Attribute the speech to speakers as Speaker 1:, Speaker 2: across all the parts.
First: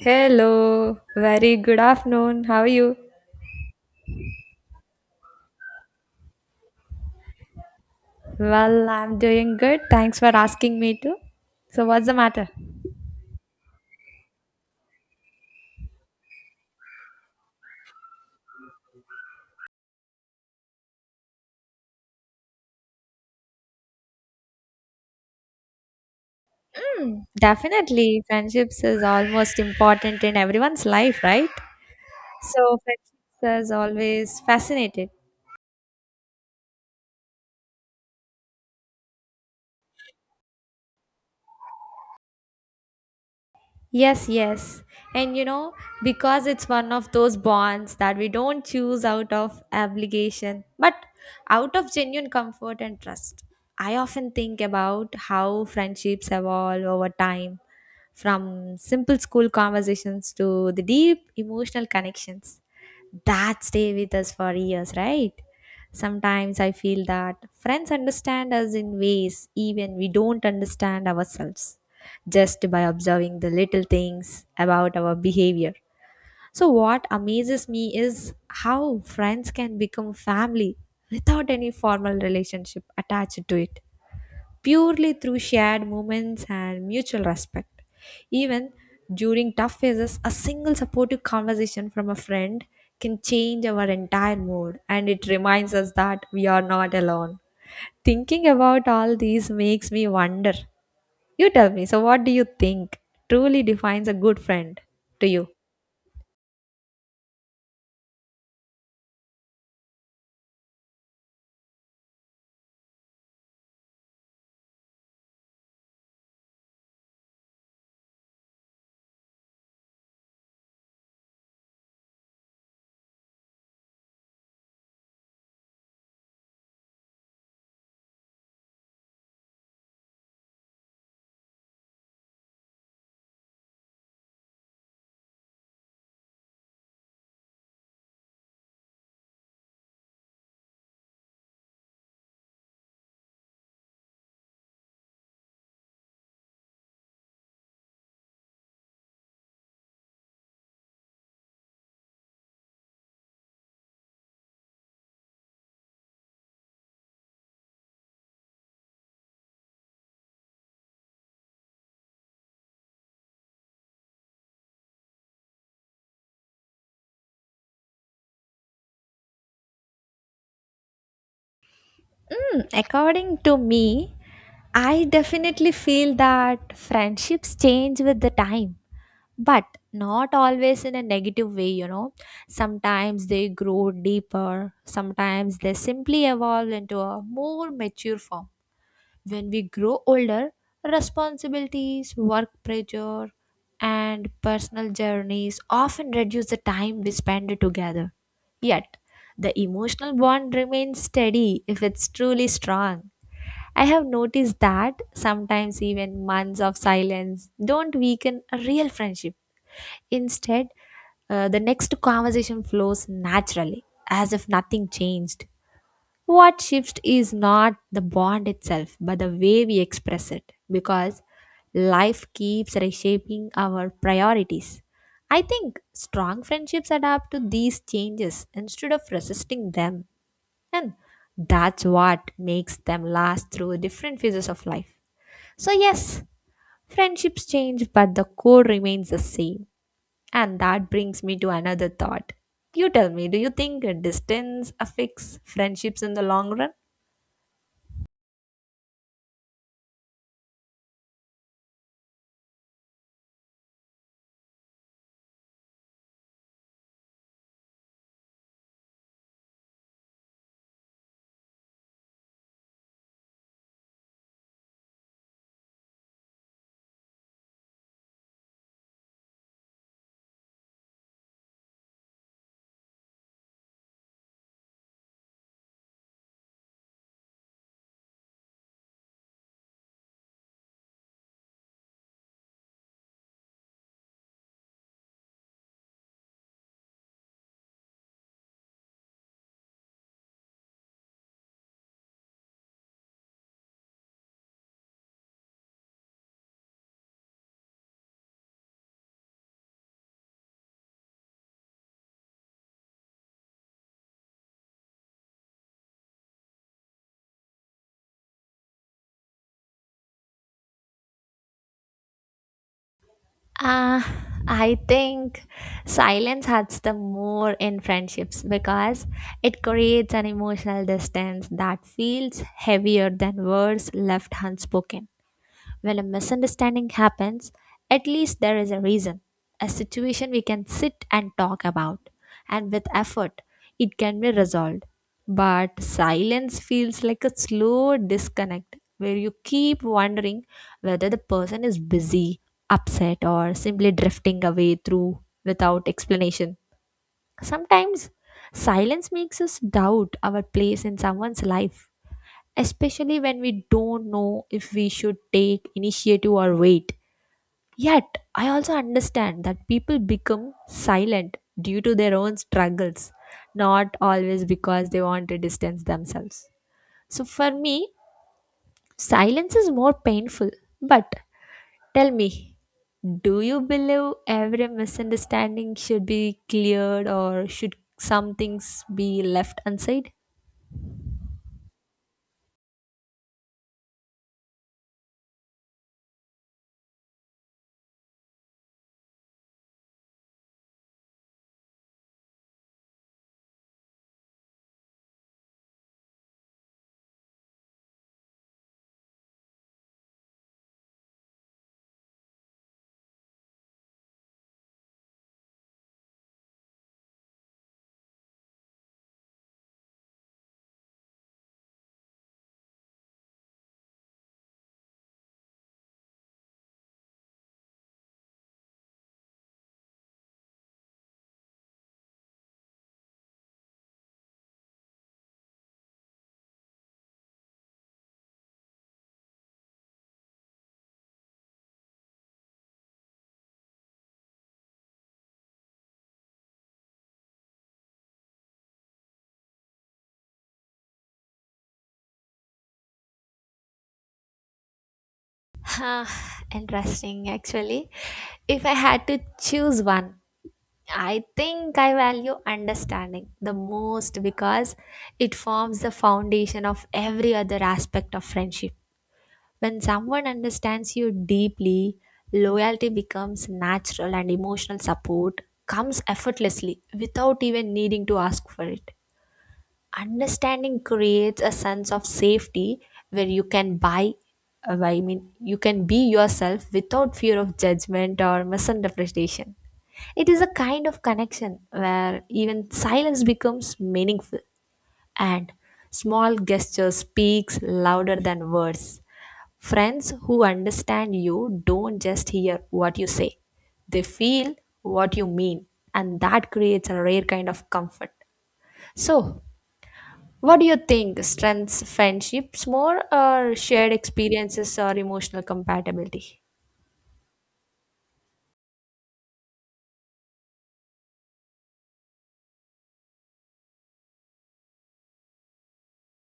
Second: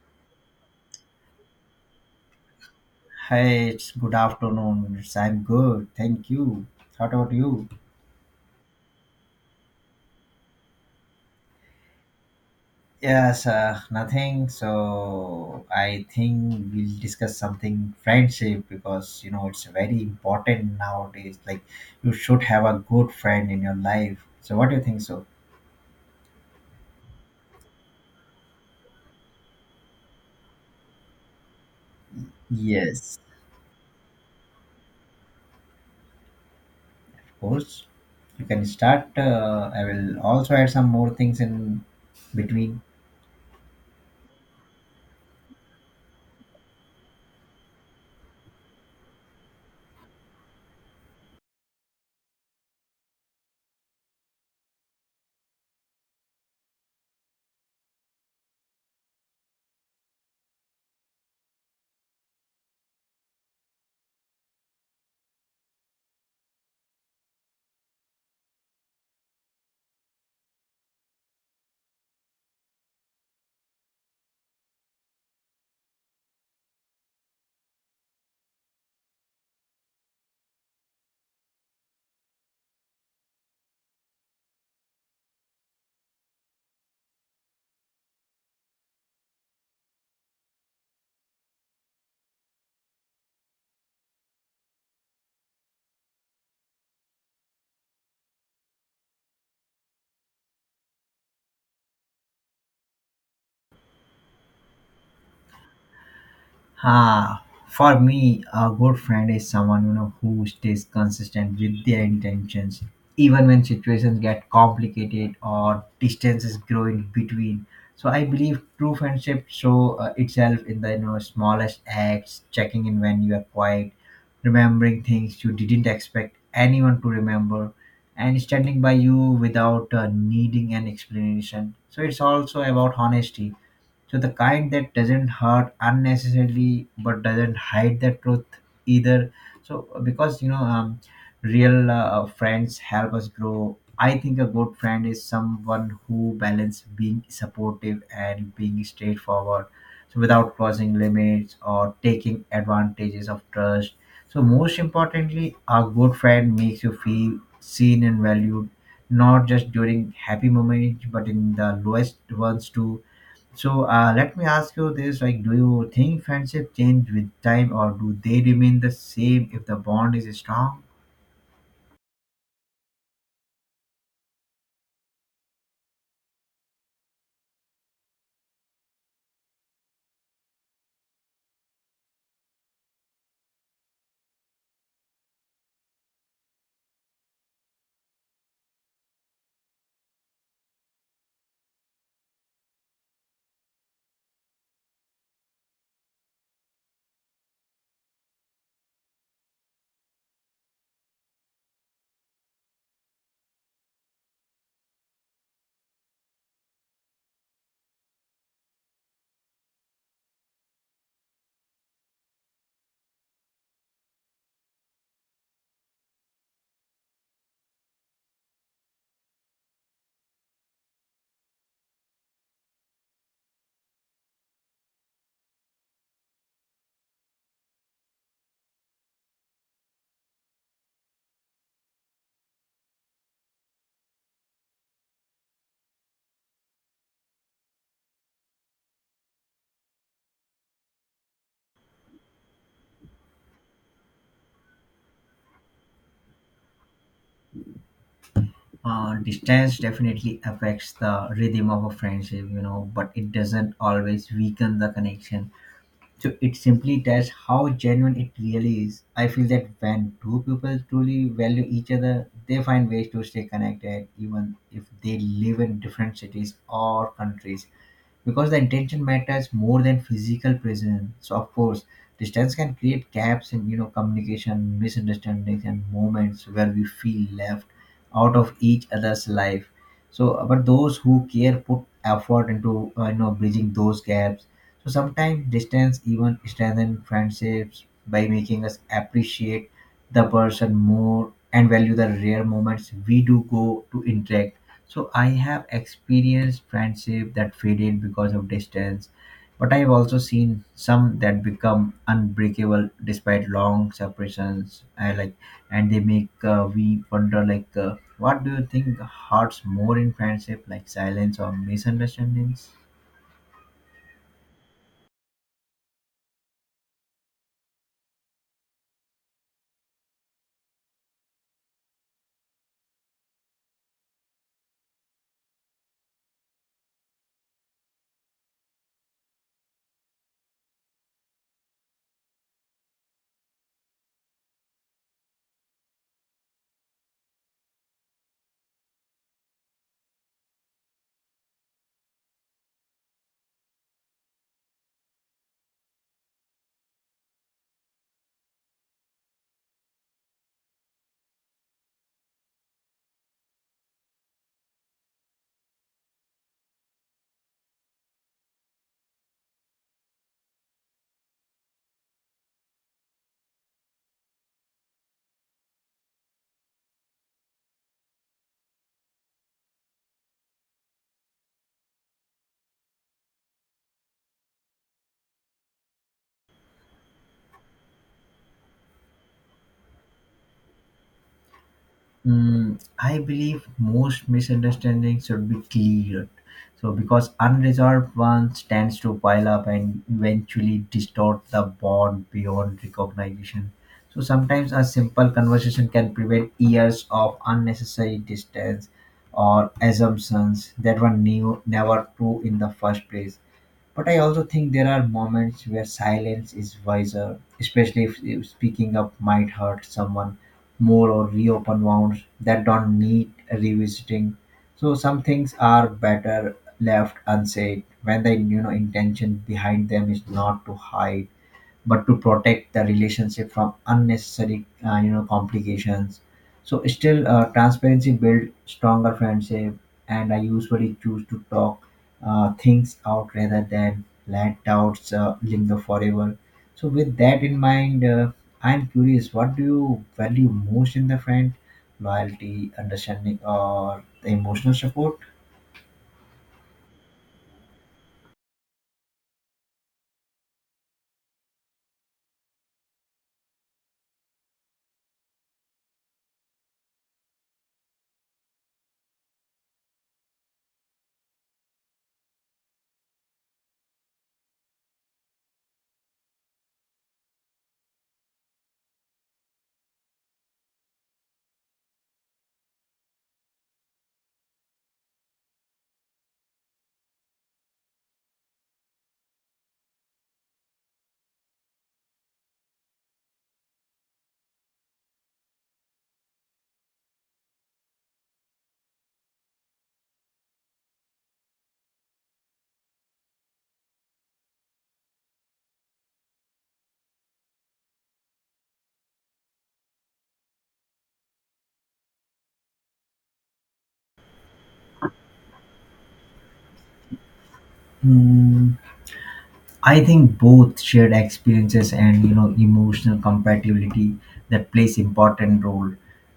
Speaker 1: Hello, very good afternoon. How are you?
Speaker 2: Hi, it's good afternoon. It's, I'm good. Thank you. What about you?
Speaker 1: Well, I'm doing good. Thanks for asking me to. So, what's the matter?
Speaker 2: Yes, nothing. So I think we'll discuss something friendship because you know it's very important nowadays. Like you should have a good friend in your life. So what do you think? So
Speaker 1: Hmm, definitely, friendships is almost important in everyone's life, right? So,
Speaker 2: yes,
Speaker 1: friendships is always fascinated.
Speaker 2: of course. You can start. I will also add some more things in between.
Speaker 1: Yes, yes. And you know, because it's one of those bonds that we don't choose out of obligation, but out of genuine comfort and trust. I often think about how friendships evolve over time from simple school conversations to the deep emotional connections that stay with us for years, right? Sometimes I feel that friends understand us in ways even we don't understand ourselves just by observing the little things about our behavior. So, what amazes me is how friends can become family without any formal relationship attached to it, purely through shared moments and mutual respect. Even during tough phases, a single supportive conversation from a friend can change our entire mood and it reminds us that we are not alone. Thinking about all these makes me wonder you tell me. So, what do you think truly defines a good friend to you?
Speaker 2: Ah, for me, a good friend is someone you know who stays consistent with their intentions, even when situations get complicated or distances grow in between. So I believe true friendship show itself in the you know smallest acts, checking in when you are quiet, remembering things you didn't expect anyone to remember, and standing by you without needing an explanation. So it's also about honesty, so the kind that doesn't hurt unnecessarily but doesn't hide the truth either. So because you know, real friends help us grow. I think a good friend is someone who balance being supportive and being straightforward, so without crossing limits or taking advantages of trust. So most importantly, a good friend makes you feel seen and valued, not just during happy moments but in the lowest ones too. So let me ask you this: like, do you think friendship change with time, or do they remain the same if the bond is strong?
Speaker 1: Mm, according to me, I definitely feel that friendships change with the time, but not always in a negative way, you know. Sometimes they grow deeper, sometimes they simply evolve into a more mature form. When we grow older, responsibilities, work pressure, and personal journeys often reduce the time we spend together. Yet, the emotional bond remains steady if it's truly strong. I have noticed that sometimes even months of silence don't weaken a real friendship. Instead, the next conversation flows naturally, as if nothing changed. What shifts is not the bond itself, but the way we express it, because life keeps reshaping our priorities. I think strong friendships adapt to these changes instead of resisting them, and that's what makes them last through different phases of life. So, yes, friendships change, but the core remains the same. And that brings me to another thought. You tell me, do you think distance affects friendships in the long run?
Speaker 2: Distance definitely affects the rhythm of a friendship, you know, but it doesn't always weaken the connection. So it simply tests how genuine it really is. I feel that when two people truly value each other, they find ways to stay connected, even if they live in different cities or countries, because the intention matters more than physical presence. So of course, distance can create gaps in you know communication, misunderstandings, and moments where we feel left out of each other's life. So, but those who care put effort into you know bridging those gaps. So sometimes distance even strengthens friendships by making us appreciate the person more and value the rare moments we do go to interact. So I have experienced friendship that faded because of distance, but I've also seen some that become unbreakable despite long separations. I like, and they make we wonder like, what do you think hurts more in friendship, like silence or misunderstandings?
Speaker 1: Uh, I think silence hurts the more in friendships because it creates an emotional distance that feels heavier than words left unspoken. When a misunderstanding happens, at least there is a reason, a situation we can sit and talk about, and with effort, it can be resolved. But silence feels like a slow disconnect where you keep wondering whether the person is busy, upset, or simply drifting away through without explanation. Sometimes silence makes us doubt our place in someone's life especially when we don't know if we should take initiative or wait. Yet, I also understand that people become silent due to their own struggles, not always because they want to distance themselves. So, for me, silence is more painful. But tell me, do you believe every misunderstanding should be cleared or should some things be left unsaid?
Speaker 2: Mm, I believe most misunderstandings should be cleared. So, because unresolved ones tends to pile up and eventually distort the bond beyond recognition. So, sometimes a simple conversation can prevent years of unnecessary distance or assumptions that were new, never true in the first place. But I also think there are moments where silence is wiser, especially if speaking up might hurt someone more or reopen wounds that don't need revisiting. So some things are better left unsaid when the you know intention behind them is not to hide but to protect the relationship from unnecessary you know complications. So still transparency build stronger friendship, and I usually choose to talk things out rather than let doubts linger forever. So with that in mind, I'm curious, what do you value most in the friend: loyalty, understanding, or the emotional support?
Speaker 1: Huh, interesting actually. If I had to choose one, I think I value understanding the most because it forms the foundation of every other aspect of friendship. When someone understands you deeply, loyalty becomes natural and emotional support comes effortlessly without even needing to ask for it. Understanding creates a sense of safety where you can buy I mean you can be yourself without fear of judgment or misinterpretation. It is a kind of connection where even silence becomes meaningful, and small gesture speaks louder than words. Friends who understand you don't just hear what you say, they feel what you mean, and that creates a rare kind of comfort. So, what do you think strengths friendships more or shared experiences or emotional compatibility?
Speaker 2: Hmm. I think both shared experiences and you know emotional compatibility that plays important role.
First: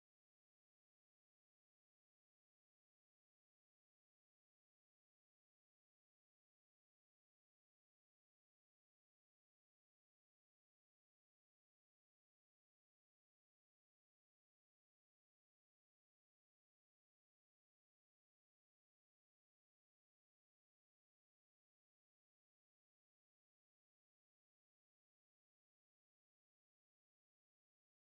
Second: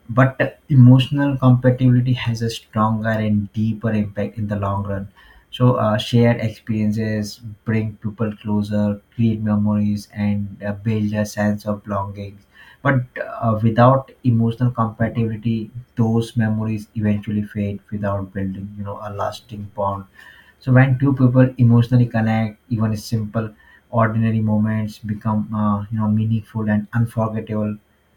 Speaker 2: But emotional compatibility has a stronger and deeper impact in the long run. So shared experiences bring people closer, create memories, and build a sense of belonging. But without emotional compatibility, those memories eventually fade without building, you know, a lasting bond. So when two people emotionally connect, even simple ordinary moments become you know meaningful and unforgettable.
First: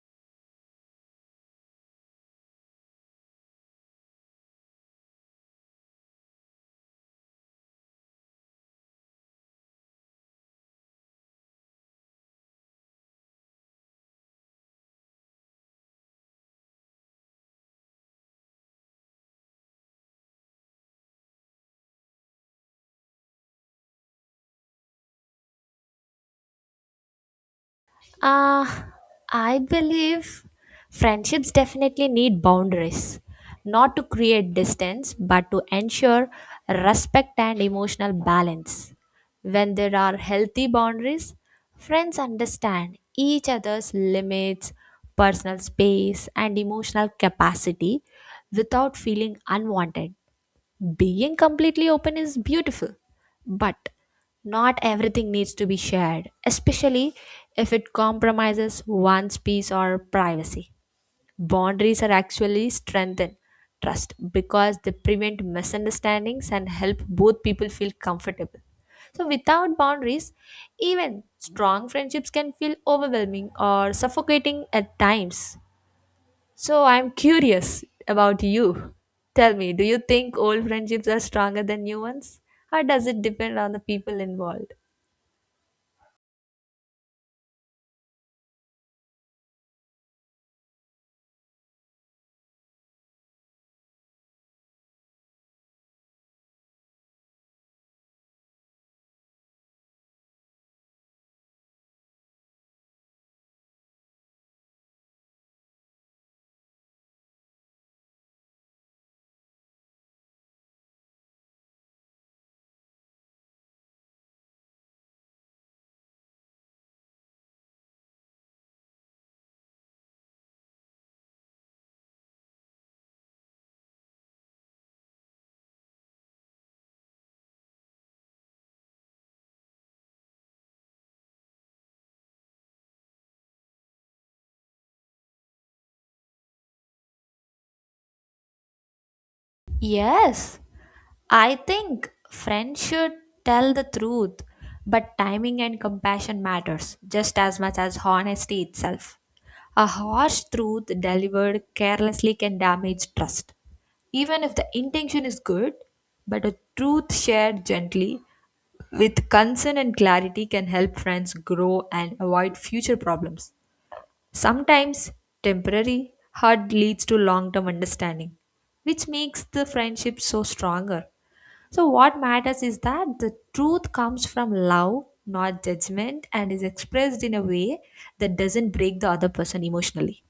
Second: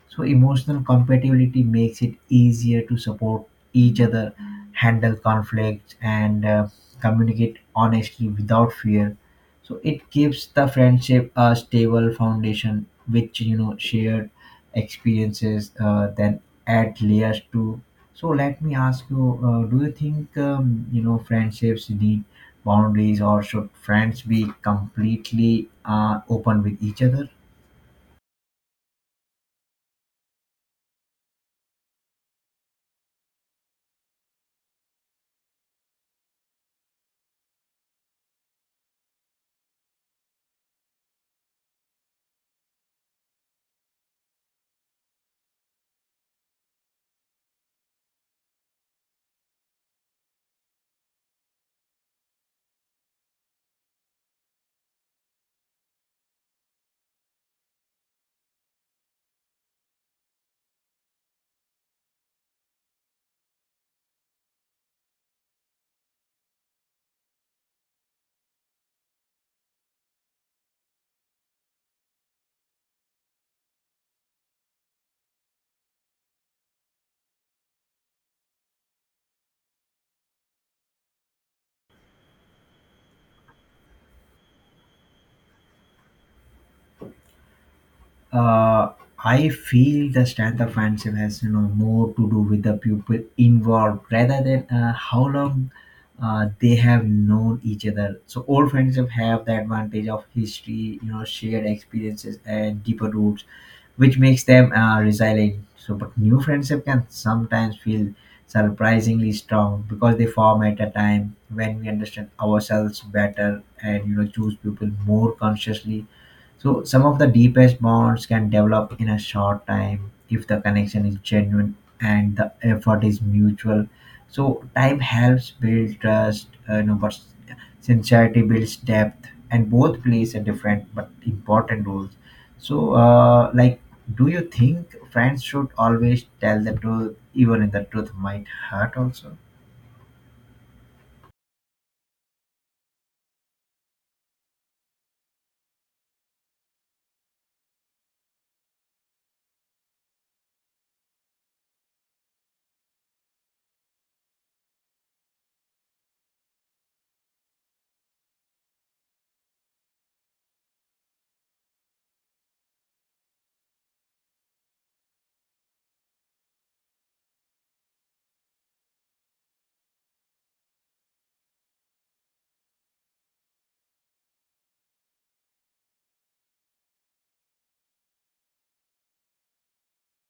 Speaker 2: So emotional compatibility makes it easier to support each other, handle conflicts, and communicate honestly without fear. So it gives the friendship a stable foundation, which you know shared experiences then add layers to. So let me ask you, do you think you know friendships need boundaries, or should friends be completely open with each other?
Speaker 1: Uh, I believe friendships definitely need boundaries, not to create distance, but to ensure respect and emotional balance. When there are healthy boundaries, friends understand each other's limits, personal space, and emotional capacity without feeling unwanted. Being completely open is beautiful, but not everything needs to be shared, especially if it compromises one's peace or privacy. Boundaries are actually strengthen trust because they prevent misunderstandings and help both people feel comfortable. So, without boundaries, even strong friendships can feel overwhelming or suffocating at times. So I'm curious about you. Tell me, do you think old friendships are stronger than new ones? Or does it depend on the people involved?
Speaker 2: uh, I feel the stand-up friendship has you know more to do with the people involved rather than how long they have known each other. So old friendship have the advantage of history, you know, shared experiences and deeper roots, which makes them resilient. So, but new friendship can sometimes feel surprisingly strong because they form at a time when we understand ourselves better and you know choose people more consciously. So some of the deepest bonds can develop in a short time if the connection is genuine and the effort is mutual. So time helps build trust, you know, but sincerity builds depth, and both plays a different but important roles. So, like, do you think friends should always tell the truth, even if the truth might hurt? Also.
Speaker 1: Yes, I think friends should tell the truth, but timing and compassion matters just as much as honesty itself. A harsh truth delivered carelessly can damage trust. Even if the intention is good, but a truth shared gently with concern and clarity can help friends grow and avoid future problems. Sometimes temporary hurt leads to long term understanding, which makes the friendship so stronger. So, what matters is that the truth comes from love, not judgment, and is expressed in a way that doesn't break the other person emotionally.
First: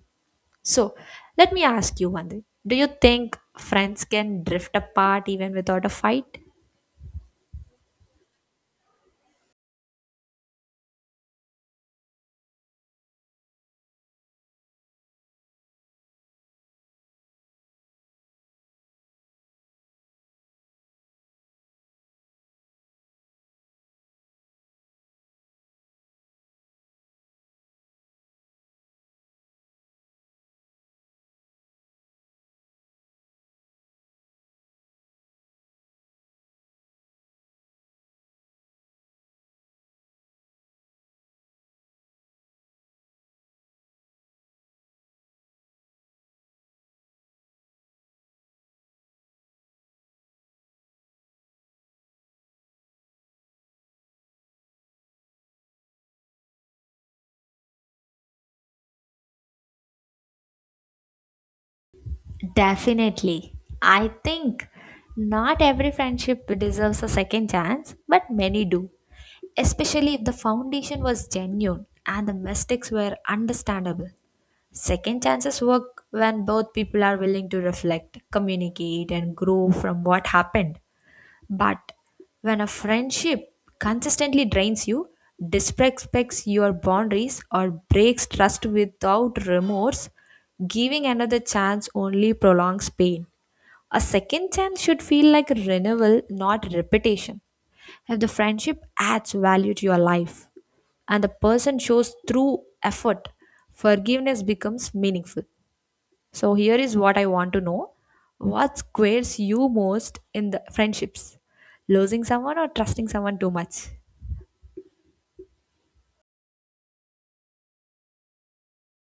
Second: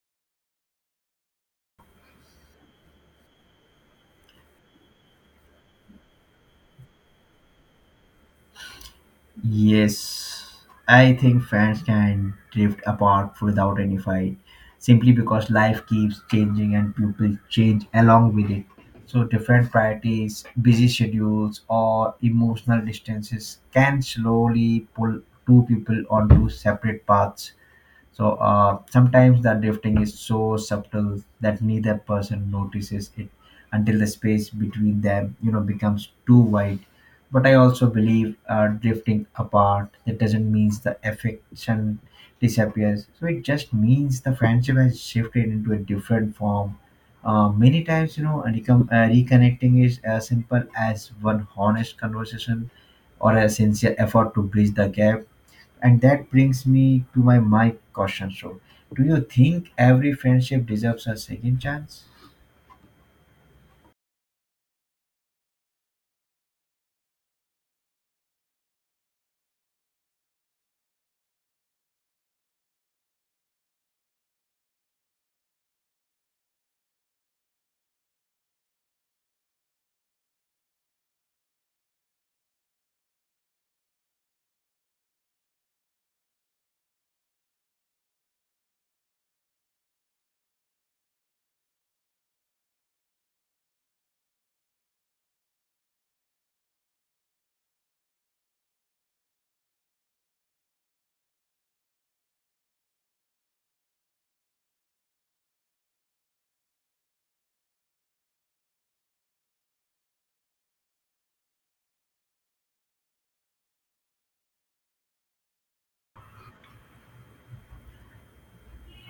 Speaker 1: So, let me ask you one thing. Do you think friends can drift apart even without a fight?
Speaker 2: Yes, I think fans can drift apart without any fight simply because life keeps changing and people change along with it. So, different priorities, busy schedules, or emotional distances can slowly pull two people onto separate paths. So sometimes the drifting is so subtle that neither person notices it until the space between them, you know, becomes too wide. But I also believe drifting apart it doesn't mean the affection disappears. So it just means the friendship has shifted into a different form. Many times, you know, reconnecting is as simple as one honest conversation or a sincere effort to bridge the gap, and that brings me to my question. So, do you think every friendship deserves a second chance?
Speaker 1: Definitely. I think not every friendship deserves a second chance, but many do, especially if the foundation was genuine and the mistakes were understandable. Second chances work when both people are willing to reflect, communicate, and grow from what happened. But when a friendship consistently drains you, disrespects your boundaries, or breaks trust without remorse, giving another chance only prolongs pain. A second chance should feel like renewal, not repetition. If the friendship adds value to your life and the person shows true effort, forgiveness becomes meaningful. So here is what I want to know. What squares you most in the friendships? Losing someone or trusting someone too much?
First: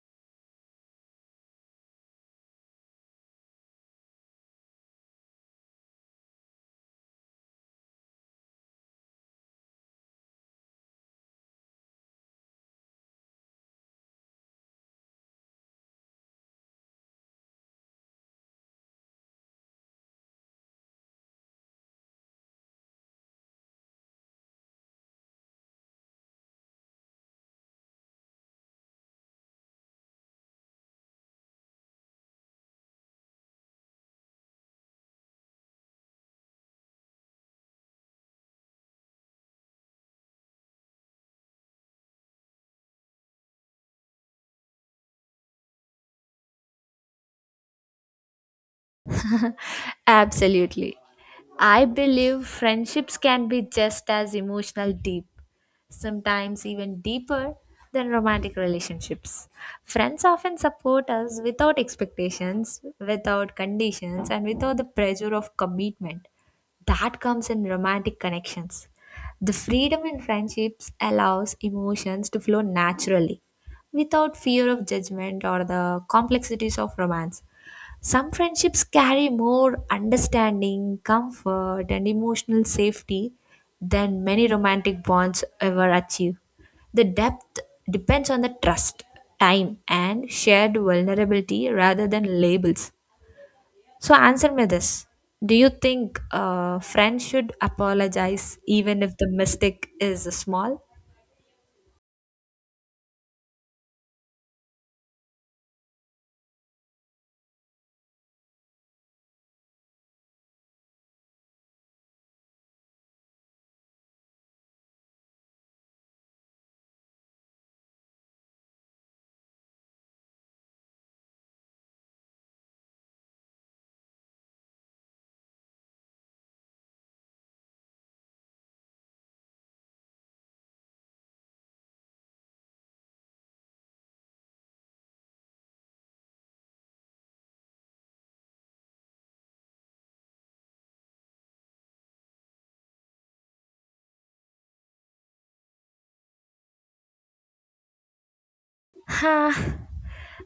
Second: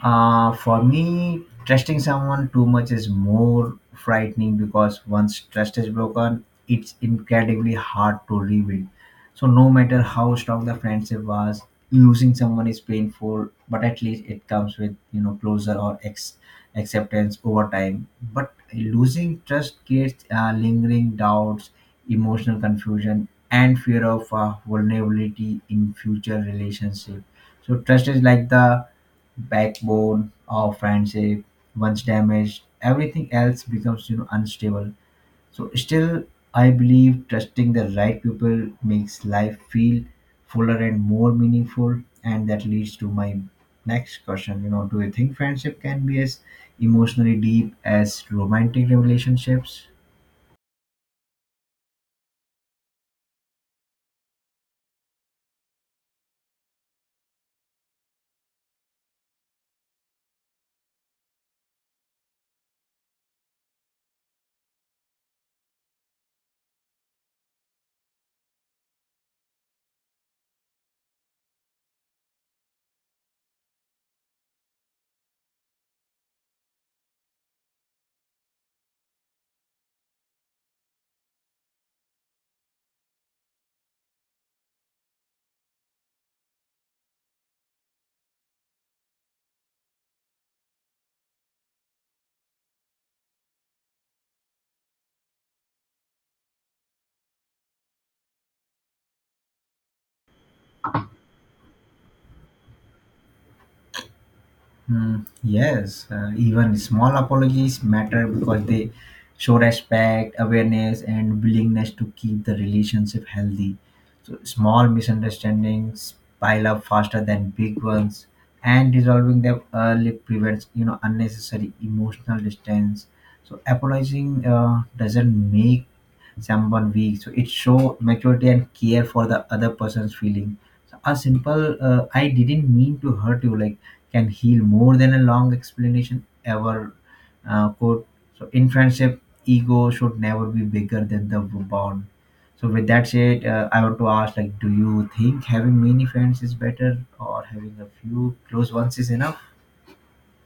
Speaker 2: For me, trusting someone too much is more frightening because once trust is broken, it's incredibly hard to rebuild. So, no matter how strong the friendship was, losing someone is painful, but at least it comes with you know closure or acceptance over time. But losing trust creates lingering doubts, emotional confusion, and fear of vulnerability in future relationships. So, trust is like the backbone of friendship. Once damaged, everything else becomes you know unstable. So still I believe trusting the right people makes life feel fuller and more meaningful, and that leads to my next question, you know, do you think friendship can be as emotionally deep as romantic relationships?
Speaker 1: Absolutely. I believe friendships can be just as emotional deep, sometimes even deeper than romantic relationships. Friends often support us without expectations, without conditions, and without the pressure of commitment that comes in romantic connections. The freedom in friendships allows emotions to flow naturally without fear of judgment or the complexities of romance. Some friendships carry more understanding, comfort, and emotional safety than many romantic bonds ever achieve. The depth depends on the trust, time, and shared vulnerability rather than labels. So, answer me this. Do you think friends should apologize even if the mistake is small?
Speaker 2: Hmm. Yes, even small apologies matter because they show respect, awareness, and willingness to keep the relationship healthy. So, small misunderstandings pile up faster than big ones, and resolving them early prevents you know unnecessary emotional distance. So, apologizing doesn't make someone weak. So, it shows maturity and care for the other person's feeling. So, a simple "I didn't mean to hurt you" like can heal more than a long explanation ever could. So in friendship, ego should never be bigger than the bond. So with that said, I want to ask, like, do you think having many friends is better or having a few close ones is
Speaker 1: Ha,
Speaker 2: enough?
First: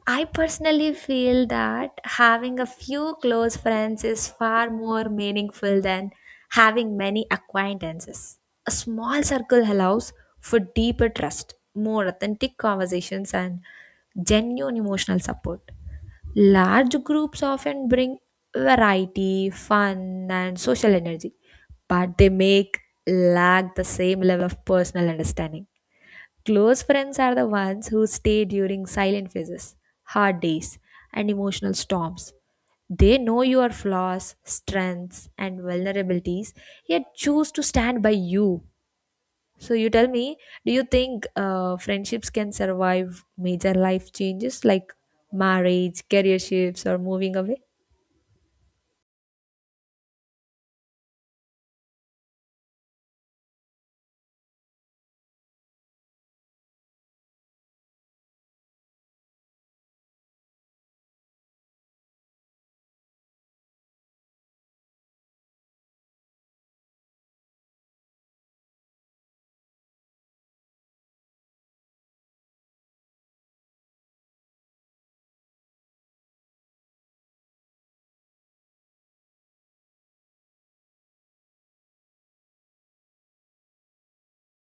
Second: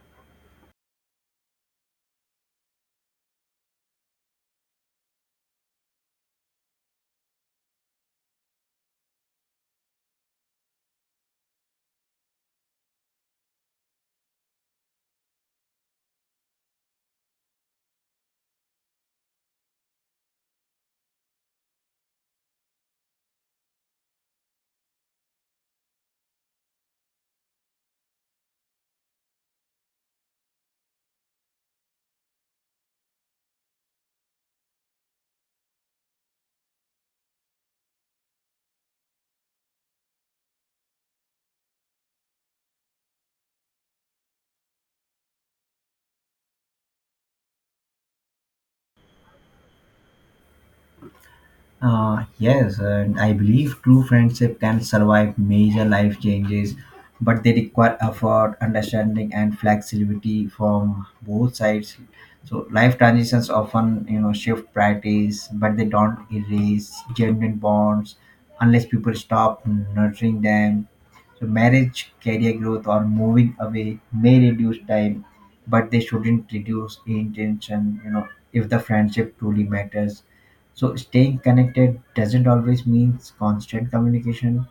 Speaker 1: I personally feel that having a few close friends is far more meaningful than having many acquaintances. A small circle allows for deeper trust, more authentic conversations, and genuine emotional support. Large groups often bring variety, fun, and social energy, but they make lack the same level of personal understanding. Close friends are the ones who stay during silent phases, hard days, and emotional storms. They know your flaws, strengths, and vulnerabilities, yet choose to stand by you. So, you tell me, do you think friendships can survive major life changes like marriage, career shifts, or moving away?
Speaker 2: Yes, and I believe true friendship can survive major life changes, but they require effort, understanding, and flexibility from both sides. So life transitions often, you know, shift priorities, but they don't erase genuine bonds unless people stop nurturing them. So marriage, career growth, or moving away may reduce time, but they shouldn't reduce intention. You know, if the friendship truly matters. So staying connected doesn't always means constant communication.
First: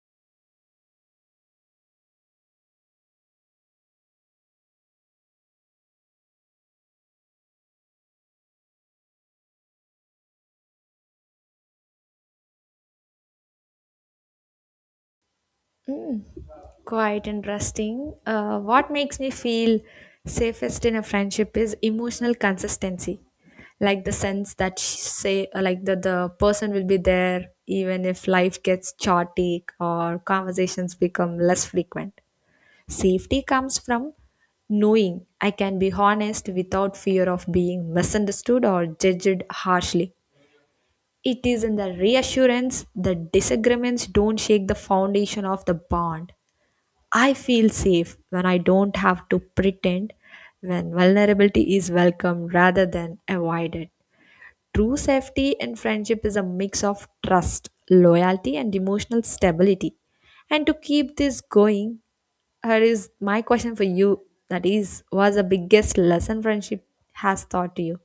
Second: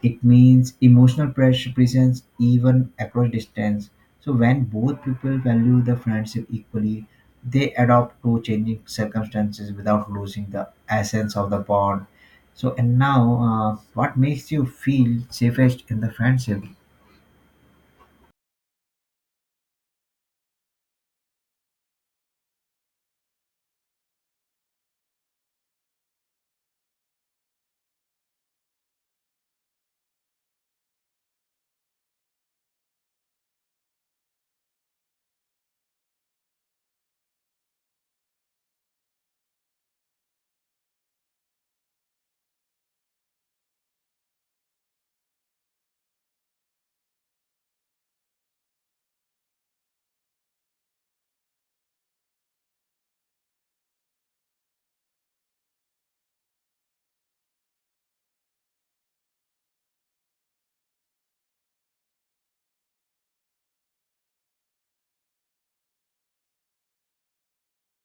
Speaker 2: It means emotional presence even across distance. So when both people value the friendship equally, they adapt to changing circumstances without losing the essence of the bond. So and now, what makes you feel safest in the
Speaker 1: Mm,
Speaker 2: friendship?
Speaker 1: quite interesting. What makes me feel safest in a friendship is emotional consistency, like the sense that sh- say like that the person will be there even if life gets chaotic or conversations become less frequent. Safety comes from knowing I can be honest without fear of being misunderstood or judged harshly. It is in the reassurance that disagreements don't shake the foundation of the bond. I feel safe when I don't have to pretend, when vulnerability is welcomed rather than avoided. True safety in friendship is a mix of trust, loyalty, and emotional stability. And to keep this going, here is my question for you, that is, what's the biggest lesson friendship has taught you?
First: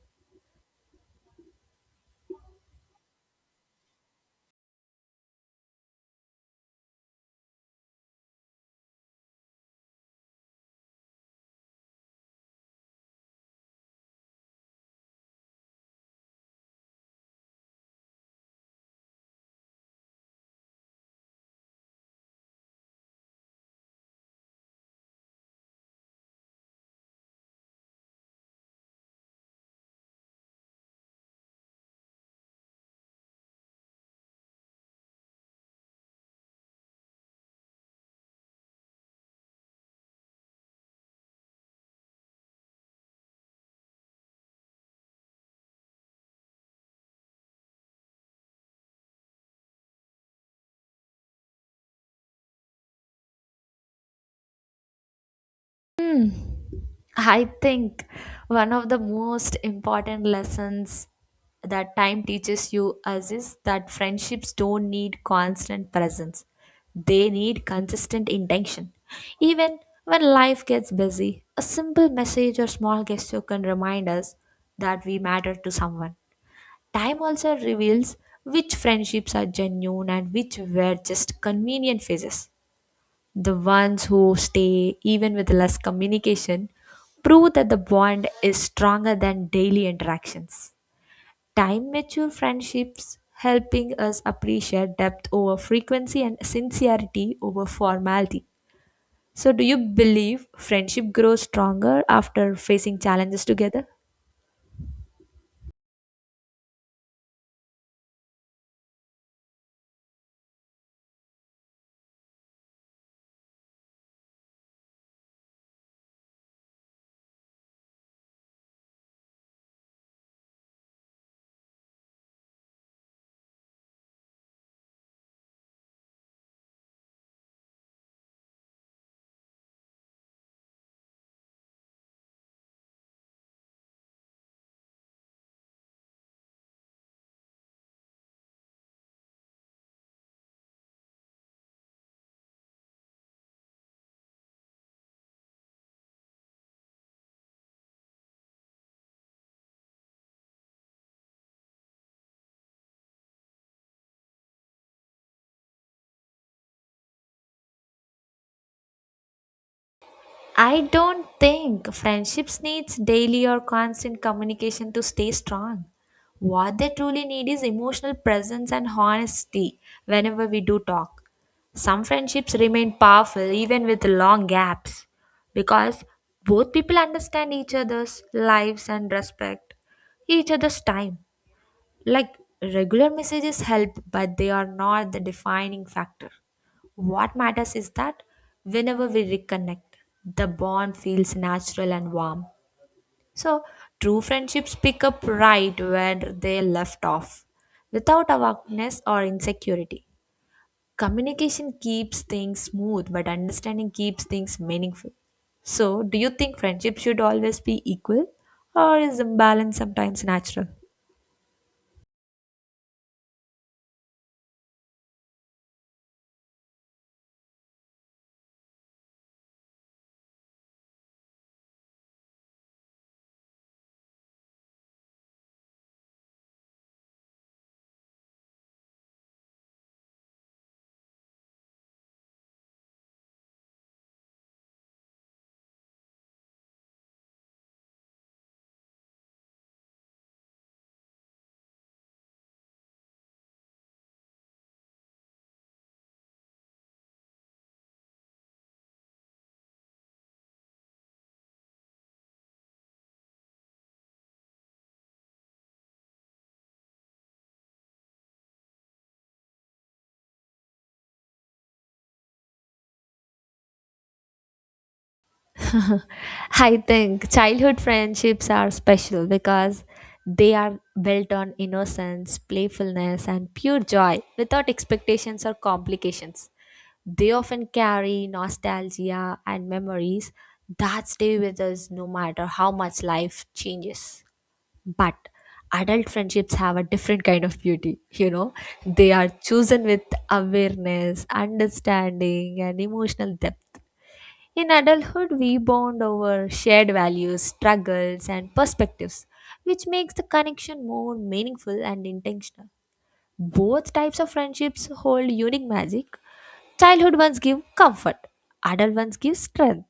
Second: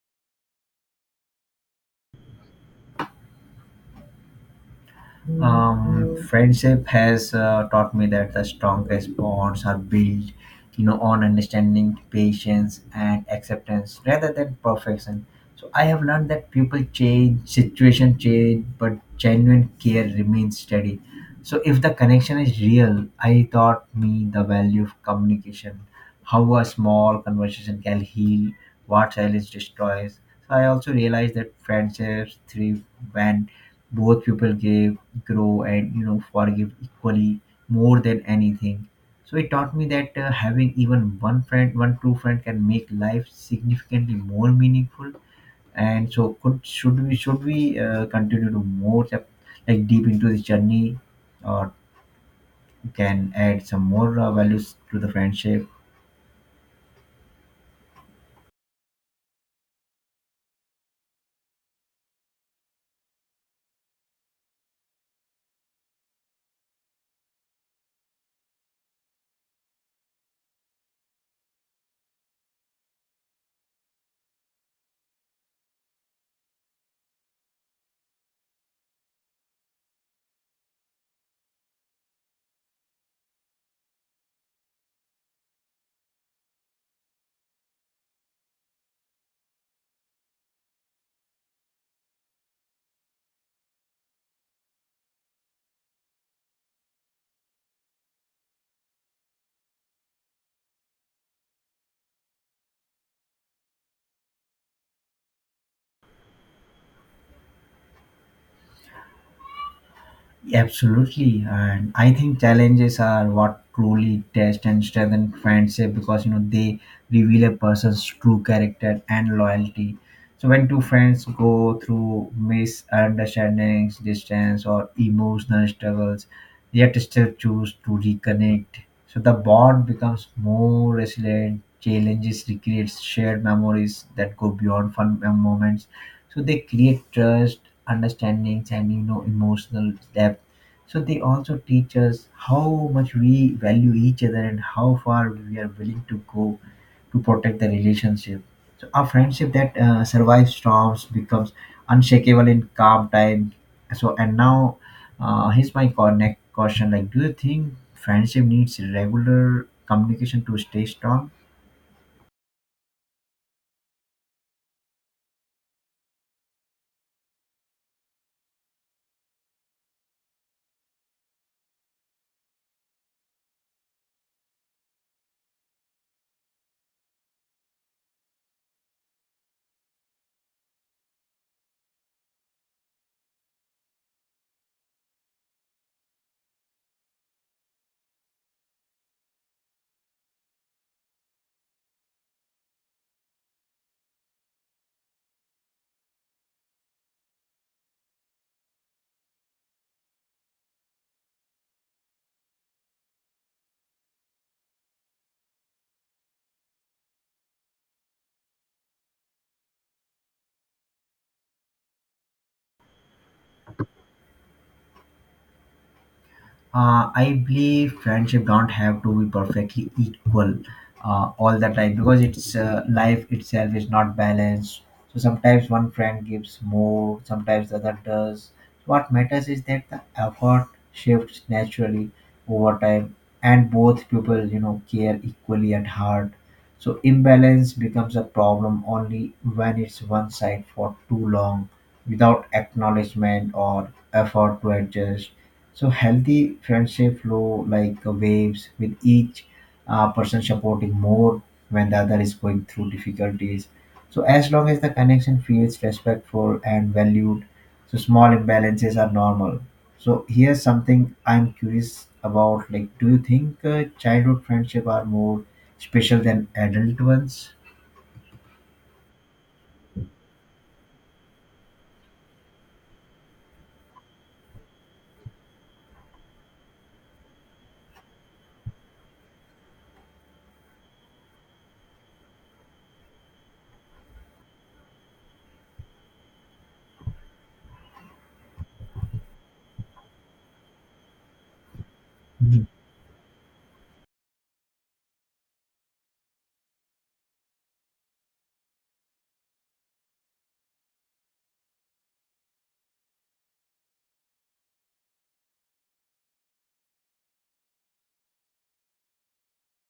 Speaker 2: Friendship has taught me that the strongest bonds are built you know on understanding, patience, and acceptance rather than perfection. So I have learned that people change, situation change, but genuine care remains steady. So if the connection is real, I taught me the value of communication, how a small conversation can heal what silence destroys. So I also realized that friendships thrive when both people give, grow, and you know forgive equally. More than anything, so it taught me that having even one friend, one true friend, can make life significantly more meaningful. And so could should we continue to more like deep into this journey, or can add some more values to the friendship?
Speaker 1: Hmm. I think one of the most important lessons that time teaches you us is that friendships don't need constant presence. They need consistent intention. Even when life gets busy, a simple message or small gesture can remind us that we matter to someone. Time also reveals which friendships are genuine and which were just convenient phases. The ones who stay, even with less communication, prove that the bond is stronger than daily interactions. Time mature friendships helping us appreciate depth over frequency and sincerity over formality. So, do you believe friendship grows stronger after facing challenges together?
Speaker 2: Absolutely, and I think challenges are what truly test and strengthen friendship because you know they reveal a person's true character and loyalty. So when two friends go through misunderstandings, distance, or emotional struggles, yet still choose to reconnect, so the bond becomes more resilient. Challenges recreates shared memories that go beyond fun moments, so they create trust, understandings, and emotional depth. So they also teach us how much we value each other and how far we are willing to go to protect the relationship. So a friendship that survives storms becomes unshakable in calm time. So and now, here's my next question. Like, do you think friendship needs regular communication to
Speaker 1: I
Speaker 2: stay
Speaker 1: don't
Speaker 2: strong?
Speaker 1: think friendships needs daily or constant communication to stay strong. What they truly need is emotional presence and honesty whenever we do talk. Some friendships remain powerful even with long gaps because both people understand each other's lives and respect each other's time. Like regular messages help, but they are not the defining factor. What matters is that whenever we reconnect, the bond feels natural and warm. So, true friendships pick up right where they left off without awareness or insecurity. Communication keeps things smooth, but understanding keeps things meaningful. So, do you think friendship should always be equal, or is imbalance sometimes natural?
Speaker 2: I believe friendship don't have to be perfectly equal all the time because it's life itself is not balanced. So sometimes one friend gives more, sometimes the other does. What matters is that the effort shifts naturally over time, and both people care equally at heart. So imbalance becomes a problem only when it's one side for too long, without acknowledgement or effort to adjust. So healthy friendship flow like waves, with each person supporting more when the other is going through difficulties. So as long as the connection feels respectful and valued, so small imbalances are normal. So here's something I'm curious about. Like, do you think childhood friendship are more special than
Speaker 1: I
Speaker 2: adult
Speaker 1: think
Speaker 2: ones?
Speaker 1: childhood friendships are special because they are built on innocence, playfulness, and pure joy without expectations or complications. They often carry nostalgia and memories that stay with us no matter how much life changes. But adult friendships have a different kind of beauty, you know? They are chosen with awareness, understanding,
Speaker 2: Mhm.
Speaker 1: and emotional depth. In adulthood, we bond over shared values, struggles, and perspectives, which makes the connection more meaningful and intentional. Both types of friendships hold unique magic. Childhood ones give comfort, adult ones give strength.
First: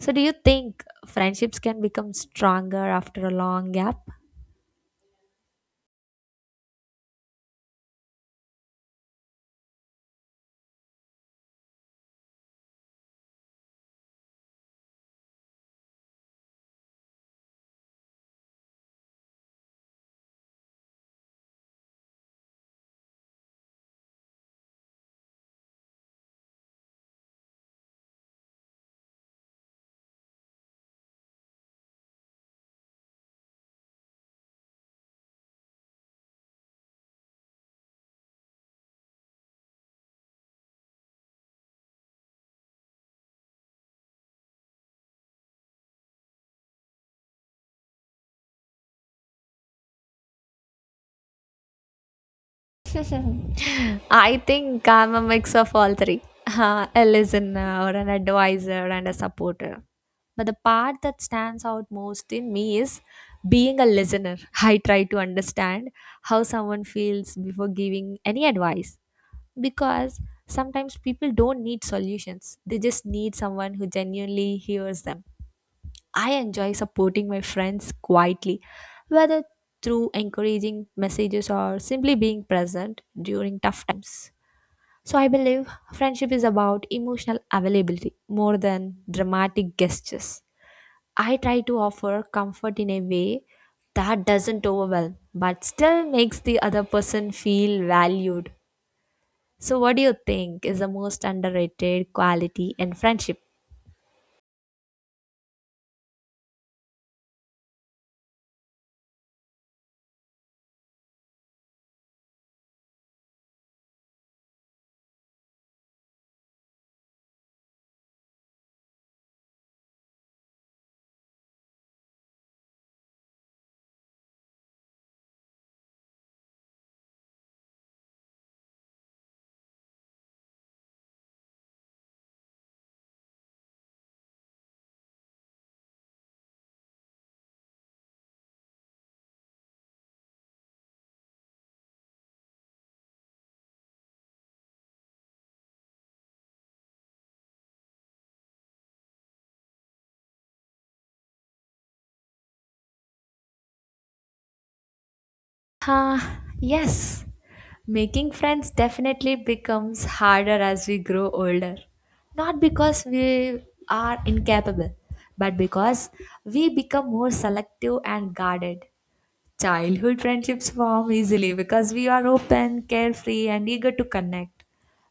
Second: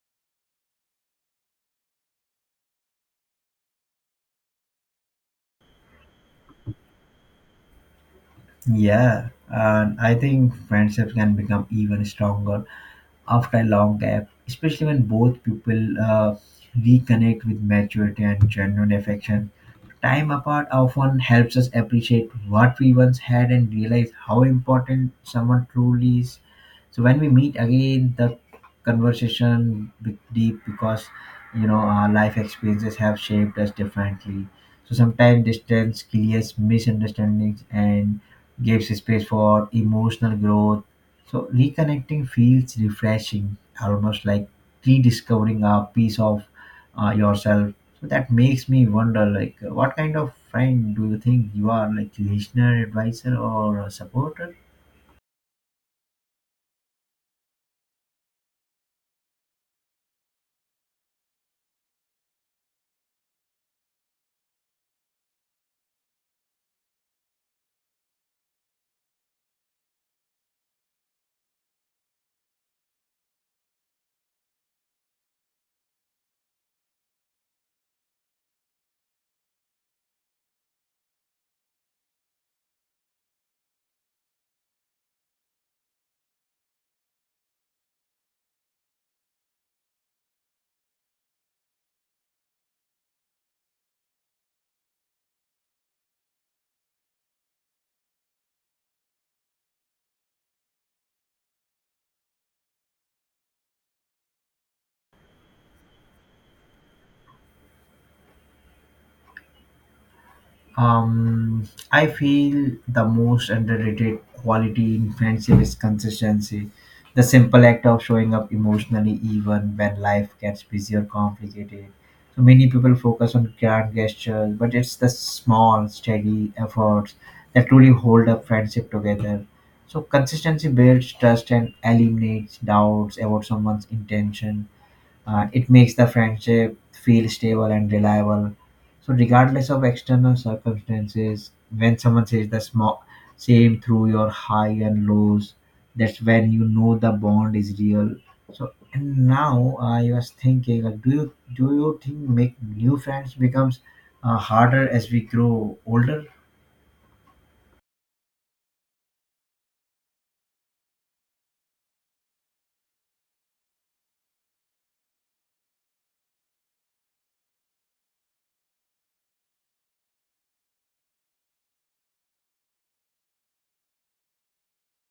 Speaker 1: So, do you think friendships can become stronger after a long gap?
Speaker 2: Yeah, and I think friendships can become even stronger after a long gap, especially when both people reconnect with maturity and genuine affection. Time apart often helps us appreciate what we once had and realize how important someone truly is. So when we meet again, the conversation be deep because our life experiences have shaped us differently. So sometimes distance clears misunderstandings and gives space for emotional growth. So reconnecting feels refreshing, almost like rediscovering a piece of yourself. So that makes me wonder, like, what kind of friend do you think you are, like listener, advisor, or a
Speaker 1: I
Speaker 2: supporter?
Speaker 1: think I'm a mix of all three a listener, an advisor, and a supporter. But the part that stands out most in me is being a listener. I try to understand how someone feels before giving any advice because sometimes people don't need solutions, they just need someone who genuinely hears them. I enjoy supporting my friends quietly, whether through encouraging messages or simply being present during tough times. So I believe friendship is about emotional availability more than dramatic gestures. I try to offer comfort in a way that doesn't overwhelm but still makes the other person feel valued. So, what do you think is the most underrated quality in friendship?
Speaker 2: I feel the most underrated quality in friendship is consistency. The simple act of showing up emotionally, even when life gets busy or complicated. So many people focus on grand gestures, but it's the small, steady efforts that truly hold up friendship together. So consistency builds trust and eliminates doubts about someone's intention. It makes the friendship feel stable and reliable. So, regardless of external circumstances, when someone says the small, same through your high and lows, that's when you know the bond is real. So, and now I was thinking, like, do you think make new friends becomes harder as we grow
Speaker 1: Huh?
Speaker 2: older?
Speaker 1: Yes. Making friends definitely becomes harder as we grow older. Not because we are incapable, but because we become more selective and guarded. Childhood friendships form easily because we are open, carefree, and eager to connect.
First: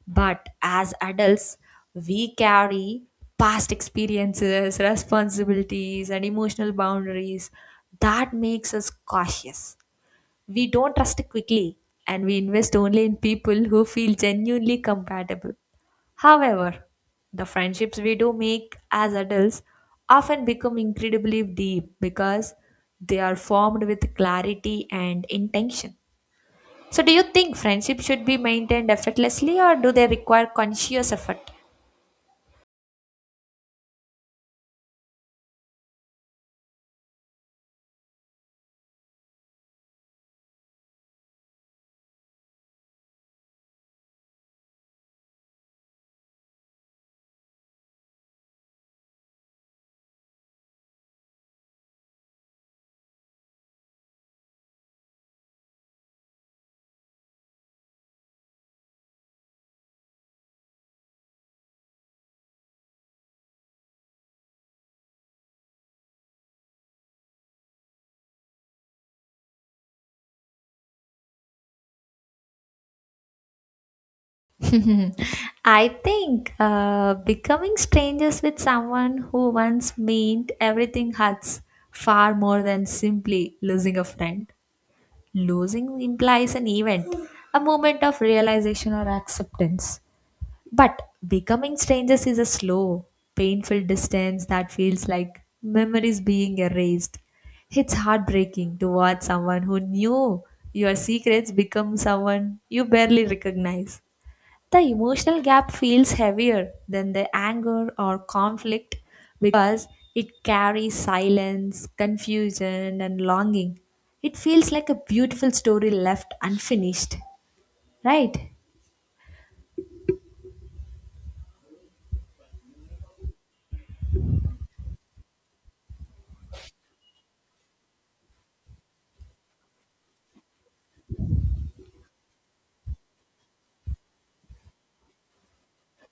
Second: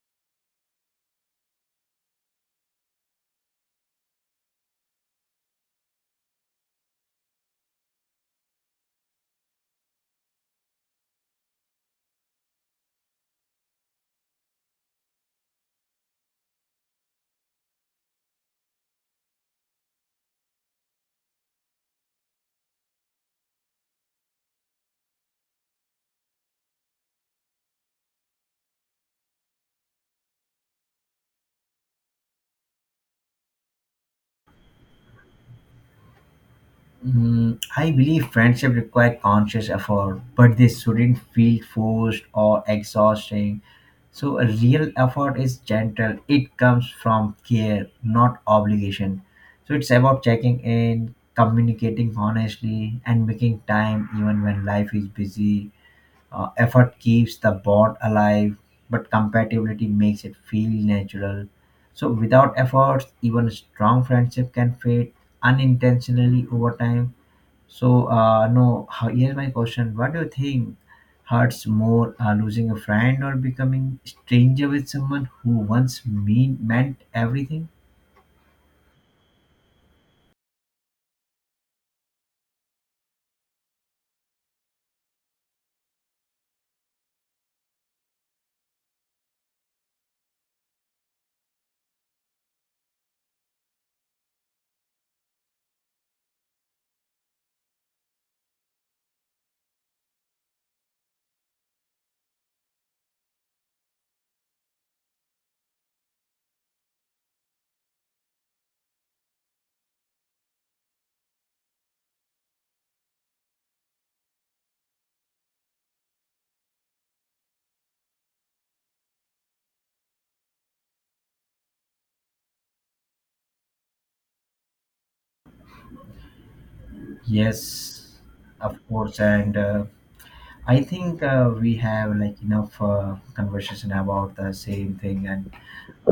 Speaker 1: But as adults, we carry past experiences, responsibilities, and emotional boundaries that makes us cautious. We don't trust quickly and we invest only in people who feel genuinely compatible. However, the friendships we do make as adults often become incredibly deep because they are formed with clarity and intention. So, do you think friendships should be maintained effortlessly or do they require conscious effort?
Speaker 2: I believe friendship require conscious effort, but they shouldn't feel forced or exhausting. So a real effort is gentle. It comes from care, not obligation. So it's about checking in, communicating honestly, and making time even when life is busy. Effort keeps the bond alive, but compatibility makes it feel natural. So without efforts, even strong friendship can fade unintentionally over time. So, no, how, here's my question. What do you think hurts more, losing a friend or becoming stranger with someone who
Speaker 1: I
Speaker 2: once
Speaker 1: think
Speaker 2: meant everything?
Speaker 1: becoming strangers with someone who once meant everything hurts far more than simply losing a friend. Losing implies an event, a moment of realization or acceptance. But becoming strangers is a slow, painful distance that feels like memories being erased. It's heartbreaking to watch someone who knew your secrets become someone you barely recognize. The emotional gap feels heavier than the anger or conflict because it carries silence, confusion, and longing. It feels like a beautiful story left unfinished, right?
Speaker 2: Yes, of course. And I think we have like enough conversation about the same thing. And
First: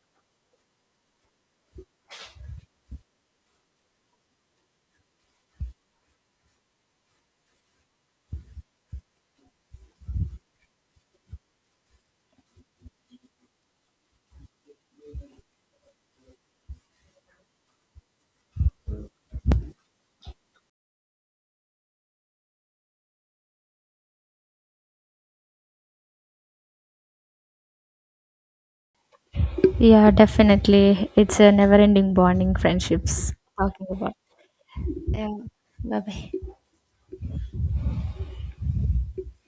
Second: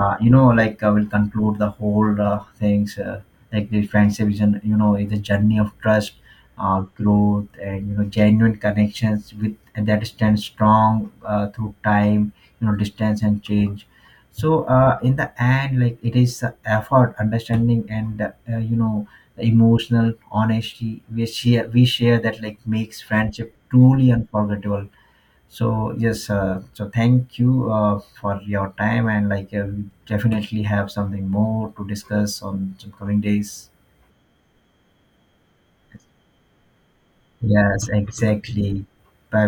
Speaker 2: you know, like I will conclude the whole things, like the friendship is an, you know, is a journey of trust, growth, and you know, genuine connections with and that stand strong through time, you know, distance and change. So in the end, like it is the effort, understanding, and you know, the emotional honesty we share that like makes friendship truly unforgettable. So yes, so thank you for your time, and like we
Speaker 1: Yeah,
Speaker 2: definitely have
Speaker 1: definitely.
Speaker 2: something
Speaker 1: It's a
Speaker 2: more
Speaker 1: never
Speaker 2: to
Speaker 1: ending
Speaker 2: discuss
Speaker 1: bonding
Speaker 2: on some coming
Speaker 1: friendships
Speaker 2: days.
Speaker 1: talking about. Yeah. Bye bye.
Speaker 2: Yes, exactly. Bye